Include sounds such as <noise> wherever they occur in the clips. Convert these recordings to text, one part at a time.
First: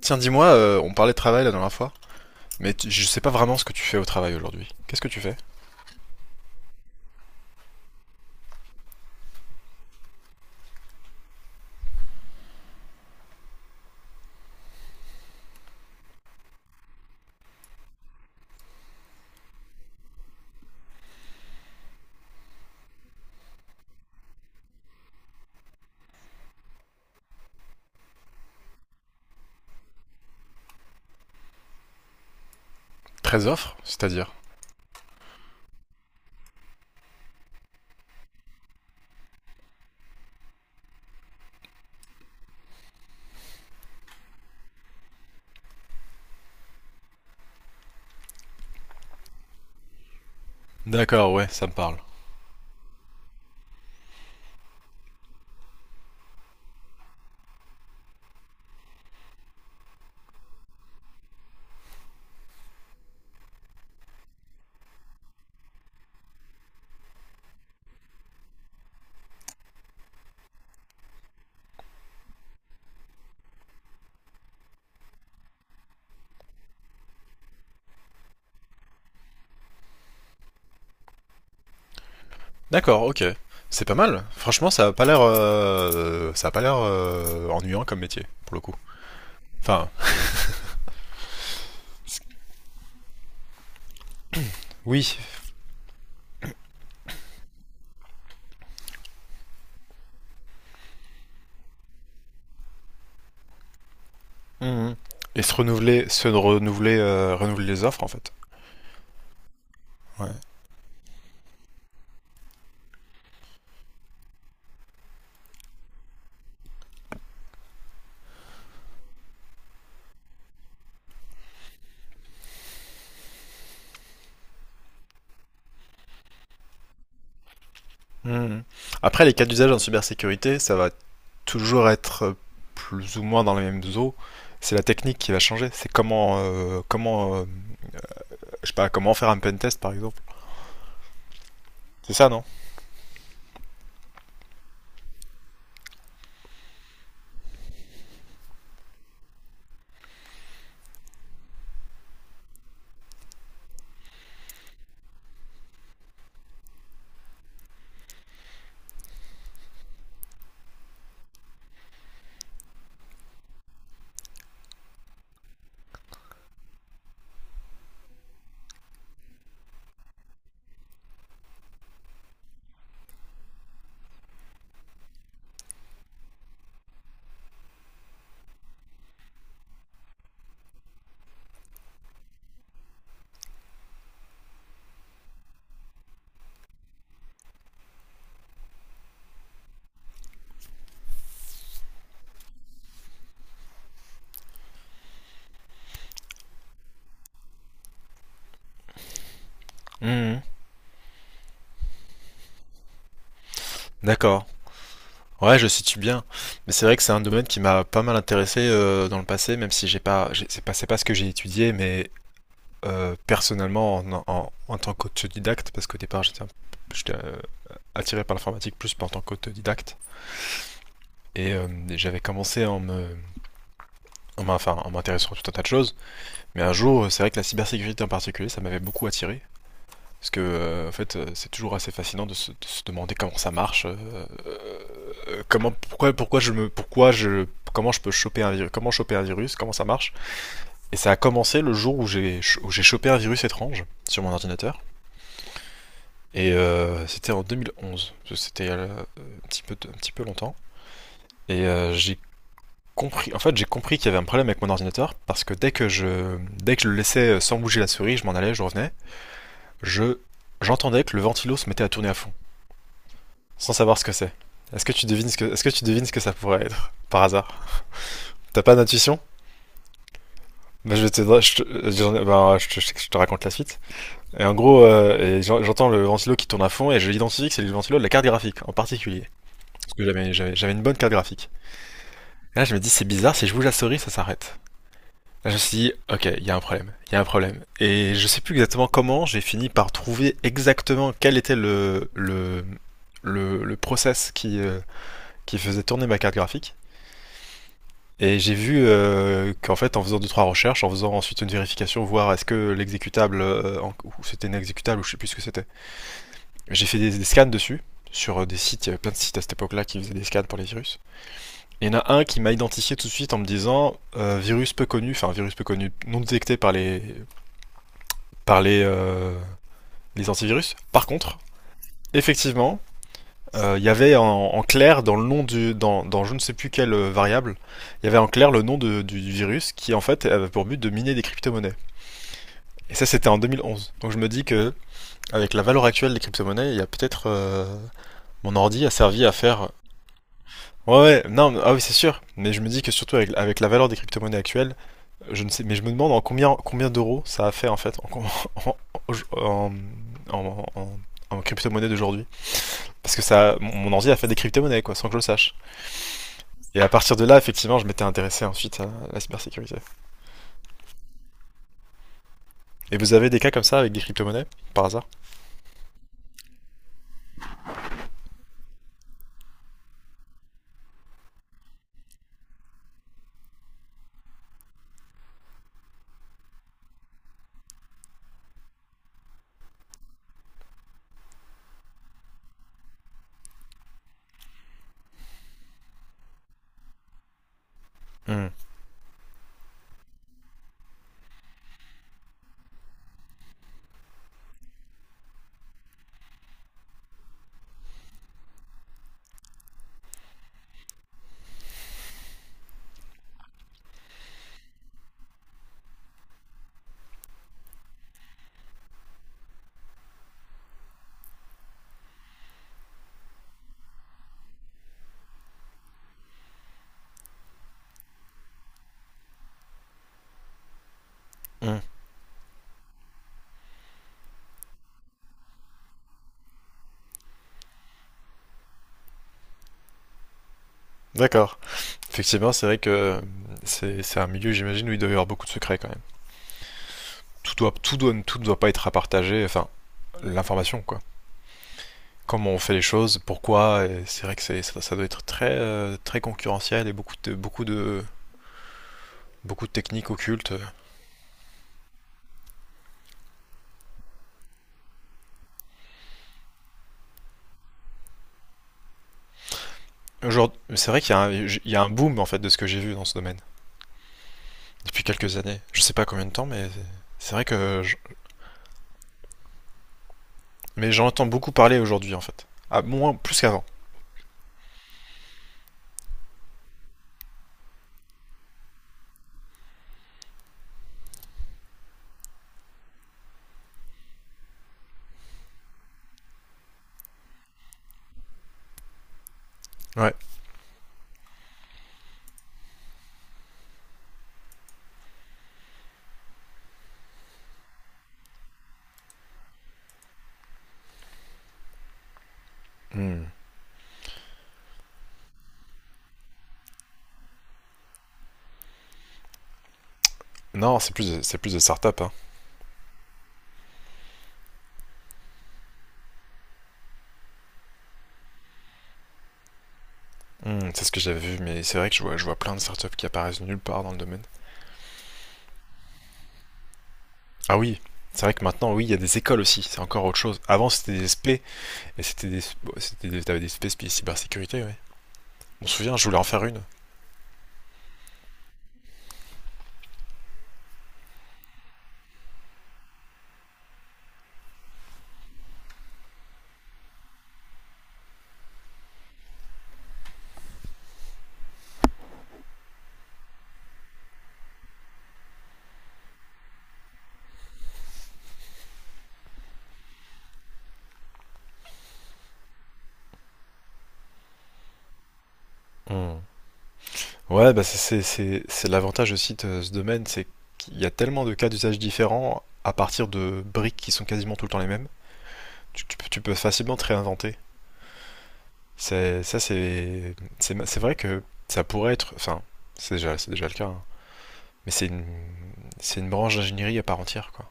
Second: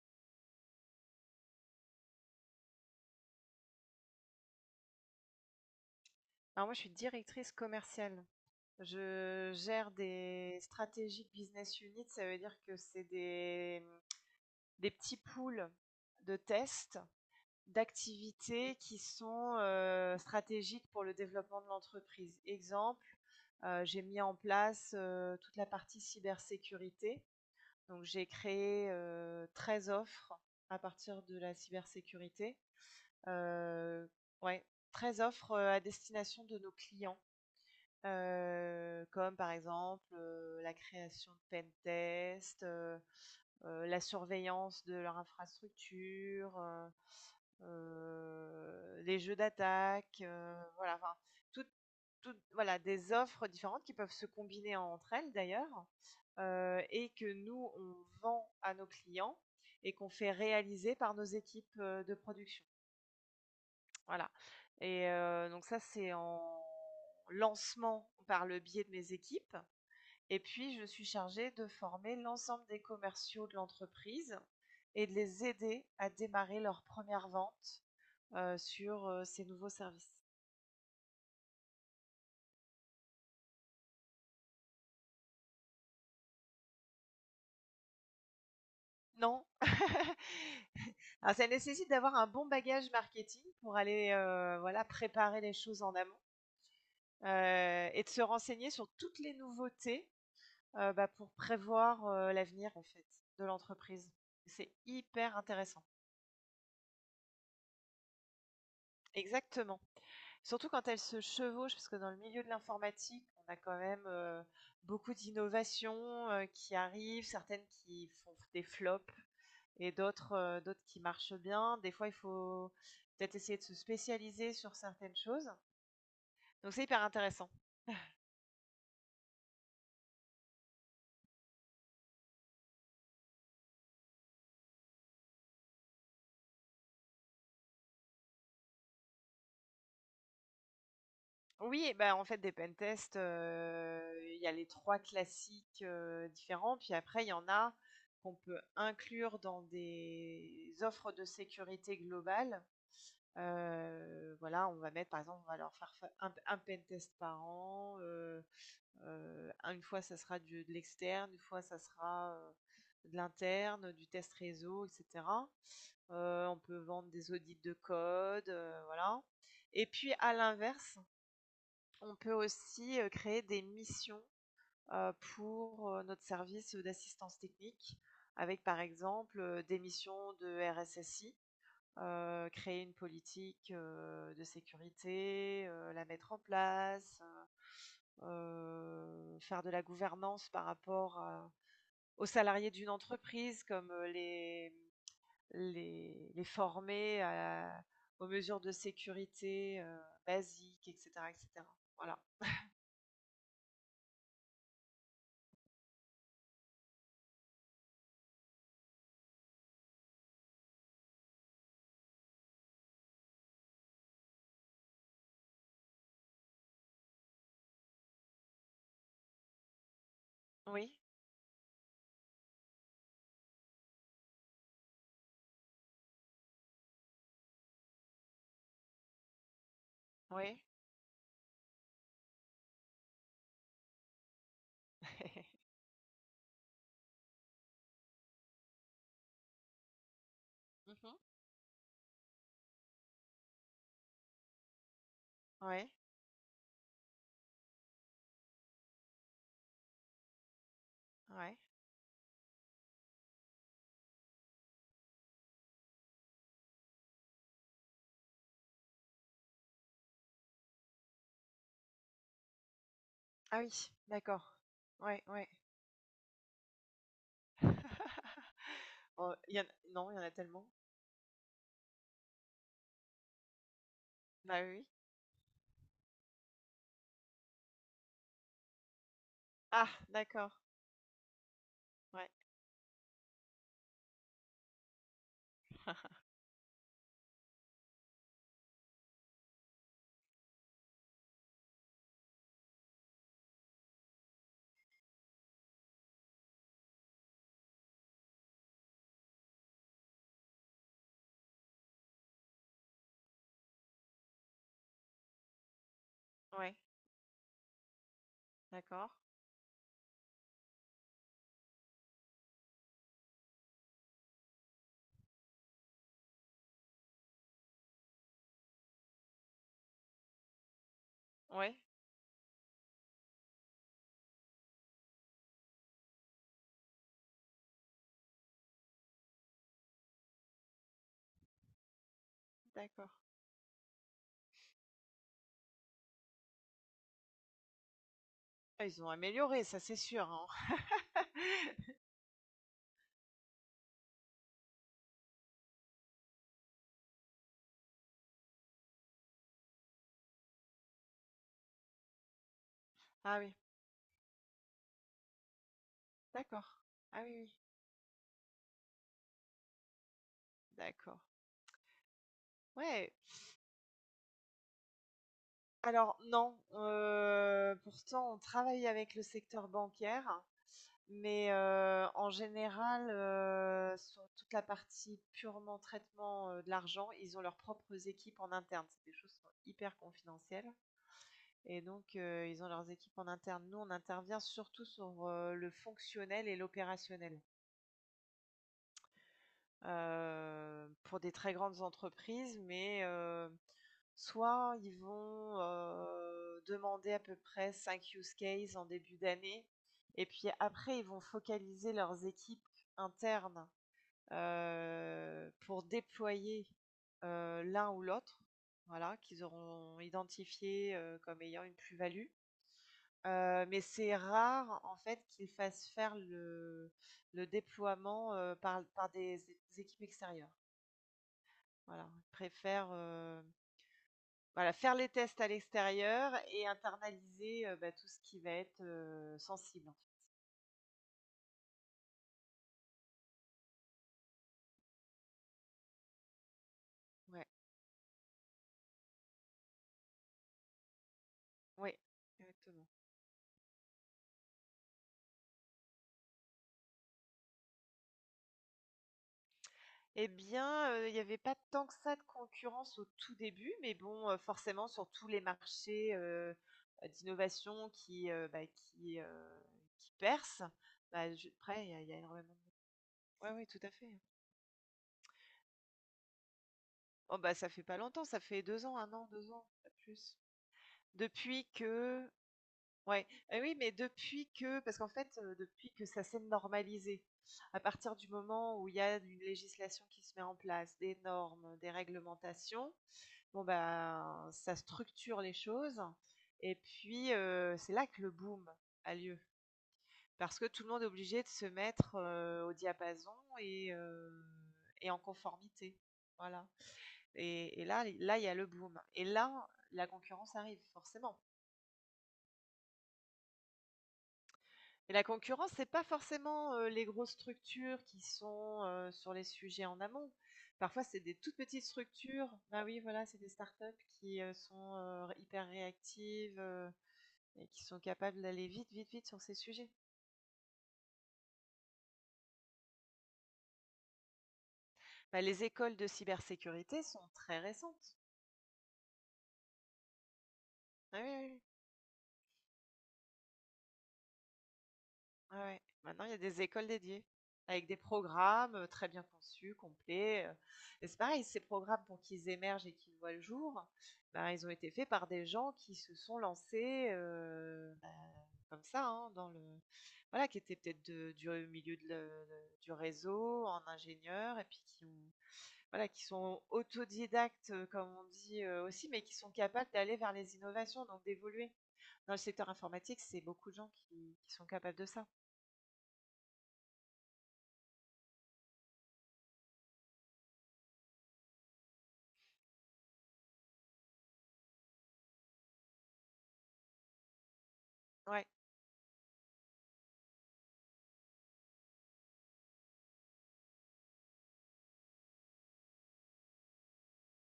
Tiens, dis-moi, on parlait de travail la dernière fois, mais je sais pas vraiment ce que tu fais au travail aujourd'hui. Qu'est-ce que tu fais? Alors moi, je suis directrice commerciale. Je gère des stratégies business units, ça veut dire que c'est des petits pools de tests, d'activités qui sont stratégiques pour le développement de l'entreprise. Exemple, j'ai mis en place toute la partie cybersécurité. Donc j'ai créé 13 offres à partir de la cybersécurité. 13 offres, Euh, c'est-à-dire? ouais, 13 offres à destination de nos clients, comme par exemple, la création de pentests, la surveillance de leur infrastructure, les jeux d'attaque, voilà, enfin D'accord, ouais, ça toutes me parle. toutes voilà des offres différentes qui peuvent se combiner entre elles d'ailleurs, et que nous on vend à nos clients et qu'on fait réaliser par nos équipes, de production. Voilà. Et donc ça c'est en lancement par le biais de mes équipes et puis, je suis chargée de former l'ensemble des commerciaux de l'entreprise et de les aider à démarrer leur première vente sur ces nouveaux services. D'accord, ok. C'est pas mal. Franchement, ça a pas l'air, ça a pas l'air ennuyant comme métier, pour le coup. Non. Enfin, <laughs> Alors, ça nécessite d'avoir un bon bagage marketing pour aller voilà, oui. préparer les choses en amont, et de se renseigner sur toutes les nouveautés, pour prévoir l'avenir en fait de l'entreprise. C'est Mhm. hyper Et se intéressant. renouveler, se renouveler, euh, renouveler les offres, en fait. Exactement. Ouais. Surtout quand elles se chevauchent, parce que dans le milieu de l'informatique, on a quand même beaucoup d'innovations qui arrivent, certaines qui font des flops et d'autres d'autres qui marchent bien. Des fois, il faut peut-être essayer de se spécialiser sur certaines choses. Donc c'est hyper intéressant. Mhm. Après, les cas d'usage en cybersécurité, ça va toujours être plus ou moins dans les mêmes eaux. C'est la technique qui va changer. C'est comment, je sais pas, comment faire un pentest par exemple. Oui, et C'est ben en ça, fait non. des pentests, il y a les trois classiques différents, puis après il y en a qu'on peut inclure dans des offres de sécurité globale. Voilà, on va mettre par exemple, on va leur faire fa un pen test par an, une fois ça sera du de l'externe, une fois ça sera, de l'interne, du test réseau et cetera. On peut vendre des audits de code, voilà, et puis à l'inverse, on peut aussi, créer des missions, pour notre service d'assistance technique, avec par exemple, des missions de RSSI, créer une politique, de sécurité, la mettre en place, faire de la gouvernance par rapport à aux salariés d'une entreprise comme, les les former à aux mesures de sécurité, Mhm. basiques et cetera et cetera. Voilà. D'accord. Ouais, je situe bien. Mais c'est vrai que c'est un domaine qui m'a pas mal intéressé dans le passé, même si c'est pas ce que j'ai étudié, mais personnellement, en tant qu'autodidacte, parce qu'au départ j'étais, attiré par l'informatique plus en tant qu'autodidacte, Oui, et j'avais commencé enfin, en m'intéressant à tout un tas de choses. Mais un jour, c'est vrai que la cybersécurité en particulier, ça m'avait beaucoup attiré. Parce que, oui. En fait, c'est toujours assez fascinant de se demander comment ça marche, euh. <laughs> Comment, pourquoi, comment je peux choper un virus, comment ça marche. Mmh Et ça a mh. commencé le jour où j'ai chopé un virus étrange sur mon ordinateur. Ouais, Et c'était en 2011. C'était un petit peu longtemps. ouais. Et j'ai j'ai compris qu'il y avait un problème avec mon ordinateur parce que dès que je le laissais sans bouger la souris, je m'en allais, je revenais, je, j'entendais que le ventilo se mettait à tourner à fond, Ah sans oui, savoir ce que c'est. d'accord. Est-ce que tu Ouais, devines ce que, ouais. est-ce que tu devines ce que ça pourrait être, par hasard? T'as pas d'intuition? Il y en non, il y en a tellement. Bah, je vais te, je, bah, je te raconte la suite. Et en Bah, oui, gros, oui. J'entends le ventilo qui tourne à fond et je l'identifie que c'est le ventilo de la carte graphique en particulier. Ah Parce que d'accord. J'avais une bonne carte graphique. Ouais, Et là, je me dis, c'est bizarre, si je bouge la souris, ça s'arrête. Là, je me suis dit, ok, il y a un problème. Et je sais plus exactement comment, j'ai fini par trouver exactement quel était le process qui faisait tourner ma carte graphique. Et j'ai vu qu'en fait, en faisant deux trois recherches, en faisant ensuite une vérification, voir est-ce que l'exécutable, ou c'était un exécutable ou je sais plus ce que c'était. ouais. J'ai fait des scans dessus sur des sites, il y avait D'accord. plein de sites à cette époque-là qui faisaient des scans pour les virus. Et il y en a un qui m'a identifié tout de suite en me disant virus peu connu, enfin virus peu connu, non détecté par les les antivirus. Par contre, Ouais, effectivement, il y avait en clair dans le nom du, dans je ne sais plus quelle variable, il y avait en clair le du virus qui en fait avait pour but de miner des crypto-monnaies. Et ça d'accord. c'était en 2011. Donc je me dis que avec la valeur actuelle des crypto-monnaies, il y a peut-être mon ordi Ah, a ils ont servi à amélioré, faire. ça c'est sûr, hein. Ouais, ouais, non, mais- ah oui, c'est <laughs> sûr. Mais je me dis que surtout avec, avec la valeur des crypto-monnaies actuelles, je ne sais, mais je me demande en combien d'euros ça a fait en fait <laughs> en, en, en- en- en crypto-monnaie d'aujourd'hui. Parce que Ah oui, ça, mon ordi a fait des crypto-monnaies quoi, sans que je le sache. d'accord. Et à partir Ah de oui, là, oui, effectivement, je m'étais intéressé ensuite à la cybersécurité. d'accord. Et Ouais. vous avez des cas comme ça avec des crypto-monnaies, par hasard? Alors non, pourtant on travaille avec le secteur bancaire, mais en général, sur toute la partie purement traitement de l'argent, ils ont leurs propres équipes en interne. C'est des choses qui sont hyper confidentielles. Et donc, ils ont leurs équipes en interne. Nous, on intervient surtout sur le fonctionnel et l'opérationnel. Hmm, Pour des très grandes entreprises, mais soit ils vont, demander à peu près 5 use cases en début d'année et puis après ils vont focaliser leurs équipes internes, pour déployer, l'un ou l'autre, voilà, qu'ils auront identifié, comme ayant une plus-value. Mais c'est rare en fait qu'ils fassent faire le déploiement, par des é équipes extérieures. hmm, Voilà, ils préfèrent, voilà, faire les tests à l'extérieur et internaliser, tout ce qui va être, sensible, en fait. d'accord. Effectivement, c'est vrai que c'est un milieu, j'imagine, où il doit y avoir beaucoup de secrets quand même. Ouais, Tout ne doit pas être à partager, enfin, l'information, quoi. ouais, Comment on fait les exactement. choses, pourquoi, et c'est vrai que ça doit être très, très concurrentiel et beaucoup de techniques Eh occultes. bien, il y avait pas tant que ça de concurrence au tout début, mais bon, forcément sur tous les marchés, d'innovation qui, qui Aujourd'hui, percent, c'est vrai qu'il y a bah, je il y a après un il y a il y boom, a en fait, de énormément ce que j'ai vu dans ce domaine, de. Ouais, ouais, tout à fait. depuis quelques années. Je sais pas combien de temps, mais c'est Oh, vrai bah, ça que. fait pas longtemps, ça fait 2 ans, un an, 2 ans, pas plus. Mais j'en entends beaucoup Depuis parler aujourd'hui en que. fait. Ah, moins, Ouais, plus qu'avant. oui, mais depuis que parce qu'en fait, depuis que ça s'est normalisé, à partir du moment où il y a une législation qui se met en place, des normes, des réglementations, bon, ben, ça structure les choses et puis, c'est là que le boom a lieu. Ouais. Parce que tout le monde est obligé de se mettre, au diapason et heu et en conformité. Voilà. Et là, il y a le boom et là, la concurrence arrive, forcément. Hmm. Et la concurrence, c'est pas forcément, les grosses structures qui sont, sur les sujets en amont. Non, Parfois, c'est des c'est plus toutes de petites startups. Hein. structures. Bah oui, voilà, c'est des startups qui, sont, hyper réactives, et qui sont capables d'aller vite, vite, vite sur ces sujets. Hmm, c'est ce que j'avais vu, mais c'est vrai que je vois plein de startups qui apparaissent nulle part dans le domaine. Bah, les écoles de cybersécurité sont Ah très oui, récentes. c'est vrai que maintenant, oui, il y a des écoles aussi, c'est encore autre chose. Avant, c'était des Ah oui, oui, SP, oui. et c'était des, t'avais des cybersécurité, ouais. Ouais, On se ouais. souvient, je voulais en Maintenant, il y a faire une. des écoles dédiées, avec des programmes très bien conçus, complets. Et c'est pareil, ces programmes, pour qu'ils émergent et qu'ils voient le jour, ben, ils ont été faits par des gens qui se sont lancés comme ça, hein, dans le… Voilà, qui étaient peut-être du milieu de du réseau, en ingénieur, et puis voilà, qui sont autodidactes, comme on dit aussi, mais qui sont capables d'aller vers les innovations, donc d'évoluer. Dans le secteur informatique, c'est beaucoup de gens qui sont capables de ça. Hmm. Ouais, bah c'est l'avantage aussi de ce domaine, c'est qu'il y a tellement de cas d'usage différents à partir de briques qui sont quasiment tout le temps les mêmes. Tu peux facilement te réinventer. Ouais, C'est, ça, c'est, ma- c'est vrai que ça pourrait être. Enfin, c'est déjà le cas, hein. Mais c'est une branche d'ingénierie à part entière, quoi.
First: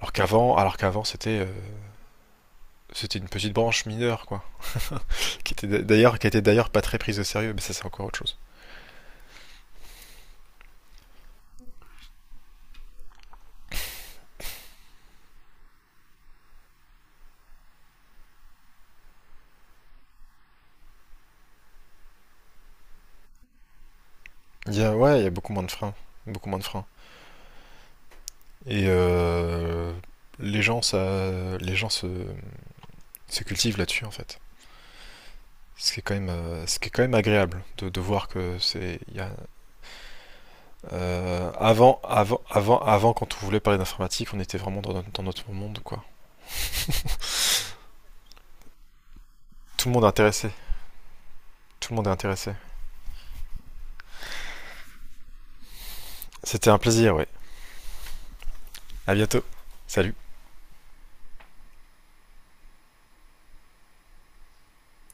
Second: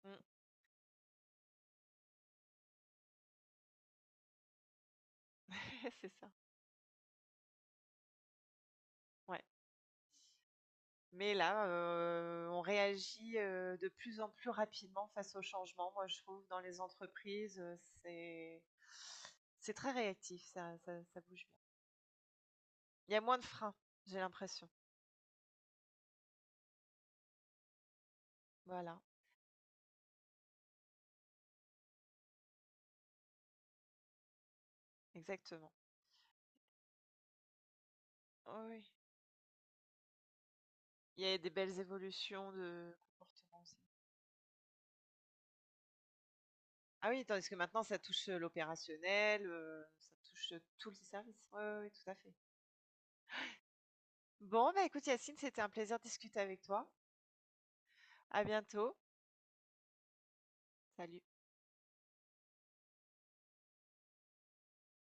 Mmh. Alors qu'avant, c'était, c'était une petite branche mineure, quoi. <laughs> C'est Qui ça, était d'ailleurs pas très prise au sérieux, mais ça, c'est encore autre chose. ouais. Mais là, on réagit, de plus en plus rapidement face aux changements. Moi, je trouve dans les entreprises, c'est c'est très réactif, ça bouge bien. Il y a moins de freins, j'ai l'impression. Il y a, ouais, il y a beaucoup moins de freins, beaucoup moins de freins. Et Voilà, les gens, ça, les gens se, se cultivent là-dessus, en fait. exactement. Ce qui est quand même, agréable de voir que Oui, oui. c'est, il y a. Il y a des belles évolutions de avant, quand on comportement voulait aussi. parler d'informatique, on était vraiment dans notre monde, quoi. Ah oui, tandis que maintenant ça touche, l'opérationnel, Tout le monde est ça intéressé. touche, tous les services. Oui, ouais, ouais, Tout le monde est tout à fait. intéressé. Bon, bah, écoute Yacine, c'était un plaisir de discuter avec C'était un toi. plaisir, ouais. À bientôt. À bientôt. Salut. Salut.